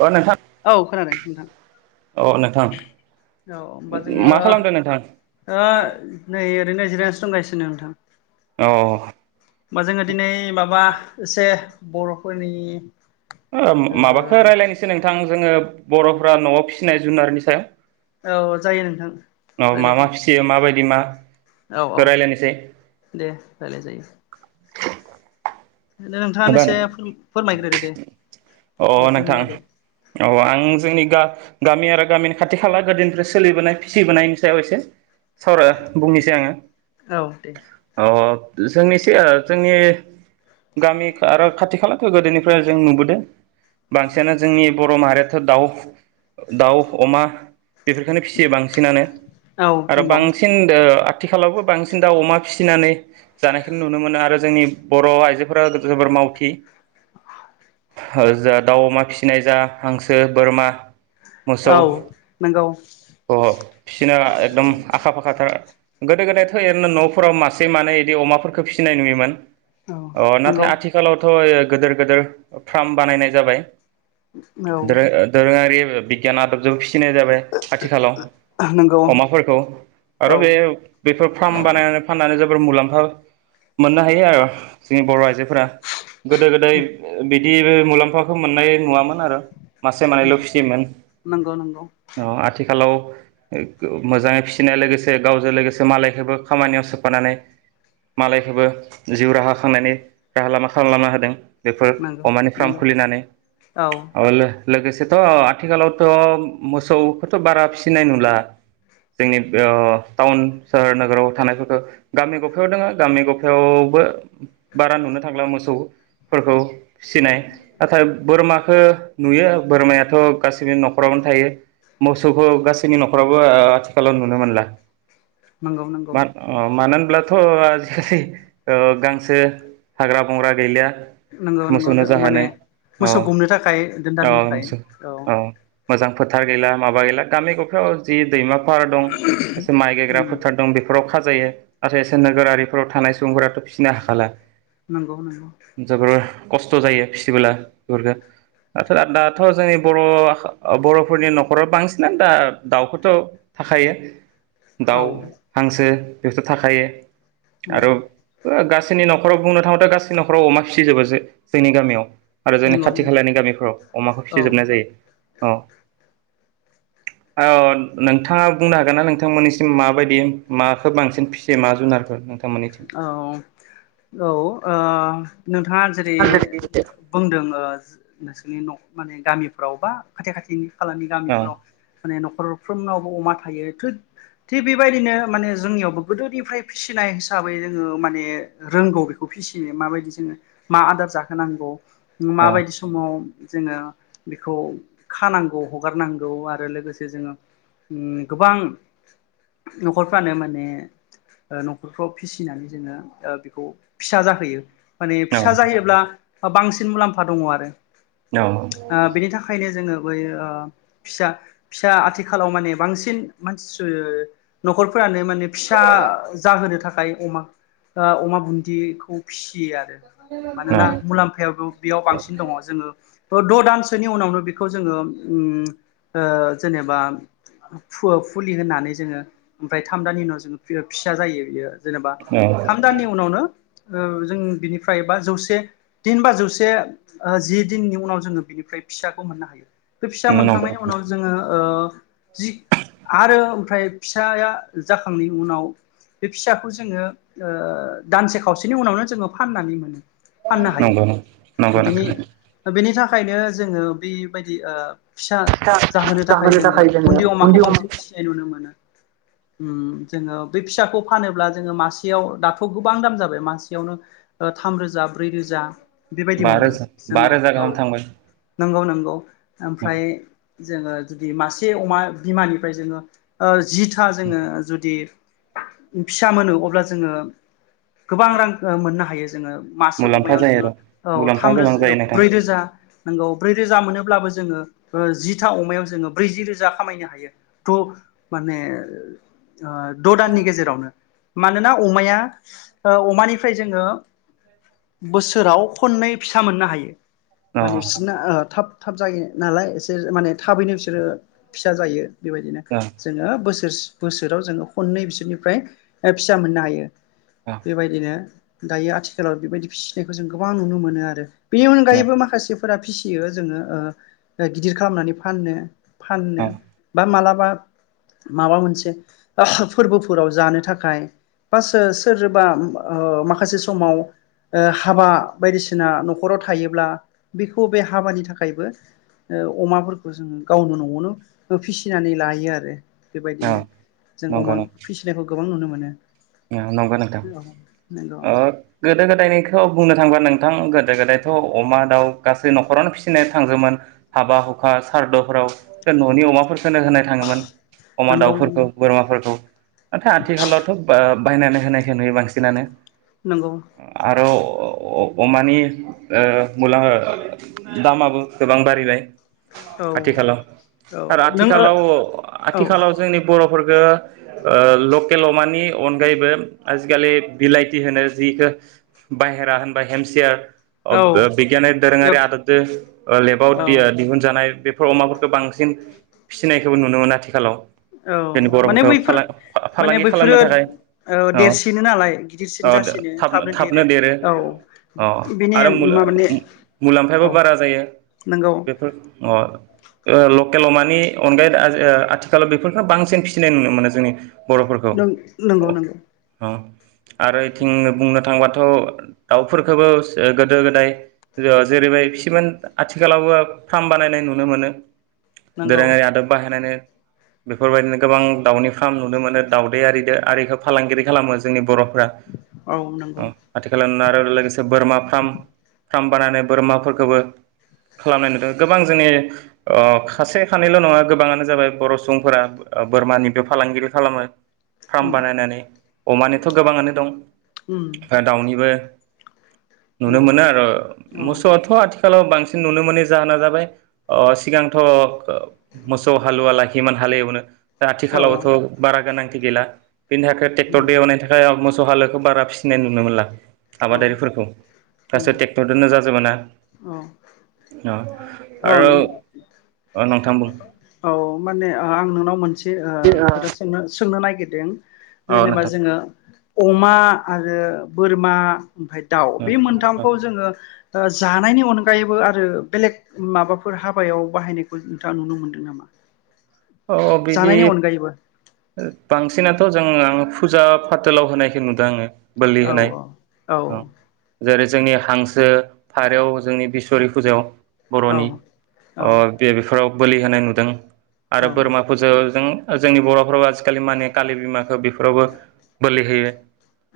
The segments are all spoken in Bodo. अ नोंथां औ खोनादों नोंथां अ नोंथां औ होमबा जोङो मा खालामदों नोंथां ओ नै ओरैनो जिरायनासो दंगासिनो नोंथां। अ ओ होमबा जोङो दिनै माबा एसे बर'फोरनि ओ माबाखौ रायज्लायनोसै नोंथां जोङो बर'फ्रा न'आव फिसिनाय जुनारनि सायाव। औ जायो नोंथां अ मा राय्लाय मा फिसियो माबायदि मा जायो औ रायलायनोसै औ दे राय्लाय जायो। [inaudible] अ नोंथाङानोस फोरमायग्रोदो दे बेफोरनि नोंथां बागै औ आं [unintelligible] गामि आरो गामिनि खाथि खाला गोदोनि सोलिबोनाय फिसिबोनायनि सायाव एसे सावरो बुंनोसै आङो औ दे अ जोंनि एसे जोंनि गामि आरो खाथि खालाथ' गोदोनि फ्राय जों नुबोदों बांसिनानो जोंनि बर' माहारिया दाउ दाउ अमा बेफोरफोरखौनो फिसियो बांसिनानो औ आरो नंगौ बांसिन दो आथिखालावबो बांसिन दा अमा फिसिनानै जानायखौनो नुनो मोनो आरो जोंनि बर' आइजो फोरा जोबोर मावथि जा दाउ अमा फिसिनाय जा हांसो बोरमा मोसौ औ नंगौ अह बिसिोरना एकदम आखा फाखाथार। गोदो गोदायथ' ओरैनो न'फोराव मासे मानै बिदि अमाफोरखौ फिसिनाय नुयोमोन। औ अ नाथाय नंगौ आथिखालावथ' गिदिर गिदिर फार्म बानायनाय जाबाय। औ दोरो दोरोङारि बिगियान आदबजोंबो फिसिनाय जाबाय आथिखालाव नंगौ अमाफोरखौ औ आरो बे बेफोर फार्म बानायनानै फाननानै ज [unintelligible] मुलाम्फा मोननो हायो आरो। जोंनि बर' आइजोफोरा [inaudible] [unintelligible] मुलाम्फा [unintelligible] मोननाय नुवामोन आरो मासे नंगौ मानैल' फिसियोन नंगौ नंगौ ओ आथिखालाव [unintelligible] मोजाङै फिसिनाय लोगोसे गावजों लोगोसे मालायखौबो खामानियाव सोफानानै मालायखौबो जिउ राहा खालाम थांनायनि राहा लामा खालामलांनो होदों। बेफोर नंगौ अमानि फार्म नंगौ खुलिनानै औ [unintelligible] लोगोसेथ' आथिखालावथ' मोसौखोथ' बारा फिसिनाय नुला जोंनि ओ टाउन सोहोर नोगोराव थानायफोरखो गामि गफायाव दोङो गामि गफायावबो बारा नुनो थांला मोसौफोरखौ फिसिनाय नाथाय बोरमाखो नुयो बोरमायाथ' गासैनि न'खरावनो थायो मोसौखौ गासैनि न'खरावबो ओ आथिखालाव नुनो मोनला । नंगौ नंगौ मा ओ मानो होन अब्लाथ' आजिखालि ओ गांसो हाग्रा बंग्रा गैला नंगौ नंगौ माने मोसौ औ गुमनो थाखाय औ दोनदाल होनो नोंसो थाखाय औ मोजां फोथार गैला माबा गैला गामि गफायाव जि दैमा फार दं एसे माइ गायग्रा फोथार दं बेफोराव खा जायो नाथाय एसे नोगोरारिफोराव थानाय सुबुंफोराथ' फिसिनो हाखाला। नोंगौ नोंगौ जोबोर खस्थ' जायो फिसिबोला बेफोरखो दाथ' दाथ' जोंनि बर' बर'फोरनि न'खराव बांसिनानो दा दाउखौथ' थाखायो‌ औ दाउ हांसो बेथ' थाखायो। आरो नंगौ गा सोनि नख खराव बुंनो थाङोबाथ' गासै नखराव अमा फिसिजोबो जोंनि गामियाव। आरो जोंनि नंगौ खाथि नंगौ खालानि गामिफोराव अमाखो औ फिसिजोबनाय जायो। औ औ नोंथाङा बुंनो हागोन ना नोंथांमोननिसिम माबायदि माखो बांसिन फिसियो मा जुनारखो? औ औ ओ नोंथाङा जेरै बुंदों ओ नोंसोरनि न' माने गामिफ्राव बा खाथि खाथिनि खालानि औ गामिफोराव माने न'खरफ्रोमनावबो अमा थायो थिग बेबायदिनो माने जोंनियावबो गोदोनिफ्राय फिसिनाय हिसाबै जोङो माने रोंगौ बेखौ फिसिनो माबायदि जोङो मा आदार जाहोनांगौ। औ माबायदि समाव जोङो बेखौ खानांगौ हगारनांगौ आरो लोगोसे जोङो गोबां न'खरफ्रानो माने ओ न'खर फ्राव फिसिनानै जोङो बेखौ फिसा जाहोयो। माने औ फिसा जायोब्ला बांसिन मुलाम्फा दङ आरो । औ ओ बेनि थाखायनो जोङो । फिसा फिसा आथिखालाव माने बांसिन मानसि न'खरफोरानो माने फिसा जाहोनो था थाखाय अमा ओ अमा बुन्दिखौ फिसि फियो आरो मानोना मुलाम्फायाबो बेयाव बांसिन दङ जोङो त' द' दानसोनि उनावनो बेखौ जोङो उम ओ जेनेबा फु-फुलि होनानै जोङो ओमफाय थाम दाननि उनाव जोङो बियो फिसा जायो बियो जेनोबा औ औ थाम दाननि उनावनो ओ जों बिनिफ्राय बा जौसे दिन बा जौसे ओ जि दिननि उनाव जोङो बिनिफ्राय फिसाखौ मोननो हायो। बे फिसा नंगौ मोनखांनायनि उनाव जोङो ओ जि आरो उन्थाय फिसाया जाखांनायनि उनाव बे फिसाखौ जोङो ओ दानसे खावसेनि उनावनो जोङो फाननानै मोनो। फाननो हायो नंगौ नंगौ बेनि नोंथां। बेनि थाखायनो जोङो बेबायदि ओ फिसा जाहोनो थाखाय जोङो बुन्दि अमाखौ बांसिन फिसिनाय नुनो मोनो। उम जोङो बे फिसाखौ फानोब्ला जोङो मासेयाव दाथ' गोबां दाम जाबाय मासेयावनो ओ थामरोजा ब्रै रोजा बेबायदि बा मोनो रोजा बा जोङो रोजा औ गाहाम थांबाय? नंगौ नंगौ। ओमफ्राय जोङो जुदि मासे अमा बिमानिफ्राय जोङो ओ जिथा जोङो जुदि [unintelligible] फिसा मोनो अब्ला जोङो गोबां रां ओ मोननो हायो जोङो मासे मुलाम्फा अमायाव जायो जोङो आरो औ मुलाम्फा थामो रोज गोनां जायो नोंथां। ब्रै रोजा नंगौ ब्रै रोजा मोनोब्लाबो जोङो ओ जिथा अमायाव जोङो ब्रैजि रोजा खामायनो हायो थ' माने ओ द' दाननि गेजेरावनो मानोना अमाया ओ अमानिफ्राय जोङो बोसोराव खननै फिसा मोननो हायो। अ माने बिसोरना ओ थाब थाब जायो नालाय एसे माने थाबैनो बिसोरो फिसा जायो। बेबायदिनो अ जोङो बोसोर बोसोराव जोङो खननै बिसोरनिफ्राय ओ फिसा मोननो हायो। अ बेबायदिनो दायो आथिखालाव बेबायदि फिसिनायखौ जों गोबां नुनो मोनो आरो बेनि अनगायैबो माखासे फोर फिसियो जोङो ओ गिदिर खालामनानै फाननो फाननो अ बा माला बा माबा मोनसे फोरबोफोराव जानो था खाय बा सो सोरबा ओम ओ माखासे समाव ओ हाबा बायदिसिना न'खराव थायोब्ला बेखौ बे हाबानि थाखायबो ओ अमाफोरखौ जोङो गावनो न'आवनो फिसिनानै लायो आरो। अ बेबायदिनो जों नंगौ अमा फिसिनायखौ गोबां नुनो मोनो। [inaudible] नंगौ नोंथां नंगौ ओ [unintelligible] नायखौ बुंनो थांबा नोंथां गोदो गोदायथ' अमा दाउ गासै न'खरानो फिसिनो थांगोमोन हाबा हुखा सारदुफोराव न'नि अमाफोरखौ होनो होनाय थाङोमोन अमा नंगौ नंगौ दाउफोरखौ बोरमाफोरखौ आथिखालावथ' बायनानै होनायखौ नुयो बांसिनानो नंगौ आरो अमानि ओ मुला दामाबो गोबां बारायबाय औ आथिखालाव औ आरो नों औ आथिखालाव औ आथिखालाव जोंनि बर' फोरखो लकेलाव मानि अनगायैबो आजिखालि बिलाइथि होनो जिखौ बाहेरा होनबा औ हेमसियार बिगियानारि दोरोङारि आदबजों लेबाव दिहुनजानाय बेफोर अमाफोरखौ बांसिन फिसिनायखौबो नुनो मोनो आथिखालाव औ जोंनि माने बर'फोरखौ बैफोर माने फालांगि बैफोरो खालामनो थाखाय औ औ देरसिनो नालाय गिदिरसिन जासिनो थाबनो देरो औ अ बेनि आरो माबानि औ मुलाम्फायाबो बारा जायो नंगौ बेफोर अ लकेलाव मानि अनगायै आथिखालाव बेफोरखौ बांसिन फिसिनाय नुनो मोनो जोंनि बर'फोरखौ नों अ नंगौ-नंगौ [inaudible] अ आरोइथिं बुंनो थांबाथ' दाउफोरखौबो गोदो गोदाय जेरैबाय फियोमोन आथिखालावबो फार्म बानायनाय नुनो मोनो नंगौ दोरोङारि आदब बाहायनानै बेफोरबायदिनो गोबां दाउनि फार्म नुनो मोनो दाउदैआरिदो आरोइखो फालांगिरि खालामो जोंनि बर' औ नंगौ ओम आथिखाल आरो लोगोसे बोरमा फार्म फार्म बानायनानै बोरमाफोरखौबो खालामनाय नुदों गोबां जोंनि अ खासे खानैल' नङा गोबाङानो जाबाय बर' सुबुंफोरा बोरमानिबो फालांगिरि खालामो फार्म उम बानायनानै अमानिथ गोबांङानो दं उम ओफ्राय दावनिबो नुनो नंगौ मोनो आरो औ मोसौआथ आथिखालाव बांसिन नुनो मोनि जाहोना जाबाय सिगांथ मोसौ हालुवा लाखियोमान हाल एवनो दा औ आथिखालावथ बारा गोनां बि गैला बिनि थाखाय ट्रेक्टरदो नंगौ एवनायनि थाखाय मोसौ हालुवाखो बारा फिसिनाय नुनो मोनला औ आबादारिफोरखौ नंगौ गासै ट्रेक्टरजोंनो जाजोब ना अ औ औ आरो नोंथां बुं औ माने आं नोंनाव मोनसे औ खोथा सोंनो सों नो नागिरदों जेनेबा नोंथां जोंङो अमा आरो बोरमा ओमफ्राय दाउ बे औ मोनथामखौ जोंङो जानायनि अनगायैबो आरो बेलेग माबाफोर हाबायाव बाहायनायखौ नोंथांङा नुनो मोनदों नामा अ बिदि जानायनि अनगायैबो बांसिना थ जोंङो फुजा फाथोलाव होनायखौ नुदों आंङो औ औ औ जेरै जोंनि हांसो फारौ जोंनि बिसरि फुजायाव औ बरनि औ अ बे बेफोराव बोलि होनाय नुदों आरो औ बोरमाफोरजो जों जोंनि बरफोरावो आजिखालि माने कालि बिमाखौ बेफोरावबो बोलि होयो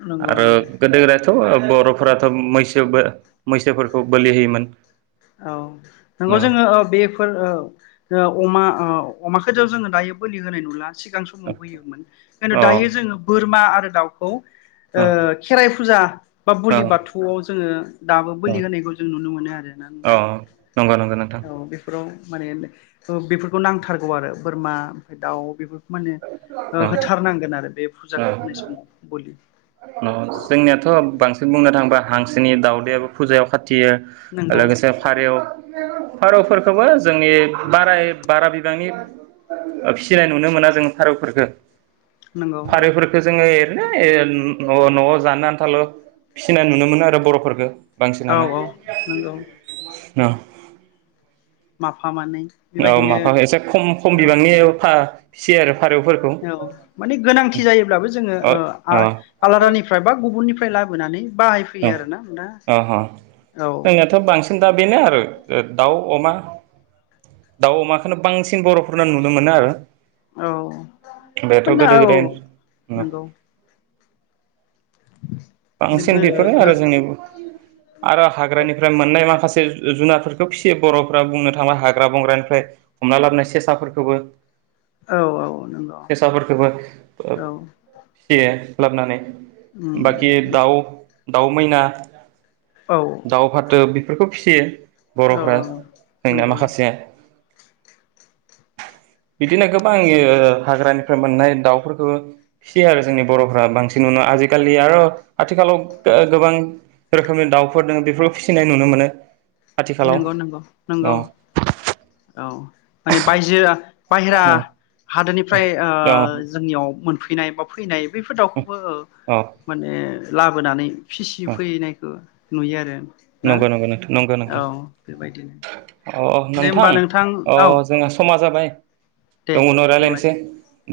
नंगौ आरो नंगौ गोदो गोदाय थ बरफोराथ मैसोबो मैसोफोरखौ बोलि होयोमोन [inaudible] औ औ नंगौ जोंङो ओ बेफोर ओ अमा ओ अमाखौ जो जोंङो दायो बोलि होनाय नुला सिगां मोजां समाव होयोमोन खिथु औ दायो जोंङो बोरमा आरो दाउखौ ओ खेराइ फुजा बा औ बुलि बाथौआव जोंङो दाबो औ बोलि होनायखौ जों नुनो मोनो आरोना औ नोंथां नंगौ नंगौ नोंथां औ बेफोराव माने बेफोरखौ नांथारगौ आरो बोरमा ओमफ्राय दाउ बे माने औ होथारनांगोन आरो बे फुजाखौ होनाय समाव बोलि उम जोंनियाथ' बेबायदि बांसिन बुंनो थाङोबा हांसोनि दाउदैआबो फुजायाव खा थियो नंगौ लोगोसे फारेव फारौफोरखौबो जोंनि बाराय बारा बिबांनि फिसिनाय नुनो मोना जों फारौफोरखौ नंगौ फारैफोरखो जोङो [unintelligible] अ' न'आव जानो आन्थाल' फिसिनाय नुनो मोनो आरो बर'फोरखो। औ औ नंगौ न' माफा मानै औ बेबायदिनो माफा एसे खम खम औ बिबांनि ओ फा सेेर औ माने गोनांथि जायोब्लाबो जोङो अ ओ अ आ-आलादानिफ्राय बा गुबुननि फ्राय लाबोनानै बाहायफैयो आरोना दा अ अ औ। [unintelligible] दा बेनो आरो ओ दाउ अमा दाउ अमाखोनो बांसिन बर'फोरनाव नुनो मोनो आरो। औ बेथ' मोन गोदो औ गोदाय नंगौ बांसिन गो बेफोरो आरो जोंनि गो आरो हाग्रानिफ्राय मोननाय माखासे जे जु जुनारफोरखौ फिसियो बर'फोरा बुंनो थांबा हाग्रा बंग्रानिफ्राय हमना लाबोनाय सेसाफोरखौबो औ औ नंगौ सेसाफोरखोबो ओ औ फियो। लाबनानै बे उम दाउ दाउ मैना औ दाव फाथो बेफोरखौ फिसियो औ बर'फ्रा जोंना नंगौ माखासे बिदिनो गोबां यो हाग्रानि फोर मोननाय दाउफोरखो फिसियो आरो जोंनि बर'फ्रा बांसिननन' आजिखालि आर' आथिखालाव गो गोबां रोखोमनि दाउफोर दोङ बेफोरखौ फिसिनाय नुनो मोनो। आथिखालाव नंगौ नंगौ नंगौ औ औ माने बायजो बायेरा। औ गोदोनिफ्राय ओ औ जोंनियाव मोन फैनाय बा फैनाय। बेफोर दाउखौबो ओ औ माने लाबोनानै फिसि औ फैनायखो नुयो आरो। ना नंगौ नंगौ नोंथां नंगो। औ बेबायदिनो। अ दे होमबा नोंथां अ औ जोङा सम समा जाबाय दे दङ' उनाव होमबालाय रायज्लायनोसै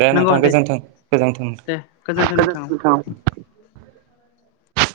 दे नोंथां गोजोन्थों। गोजोनथों दे नोंथां गोजोन्थों नोंथां औ गोजोनथों नोंथां।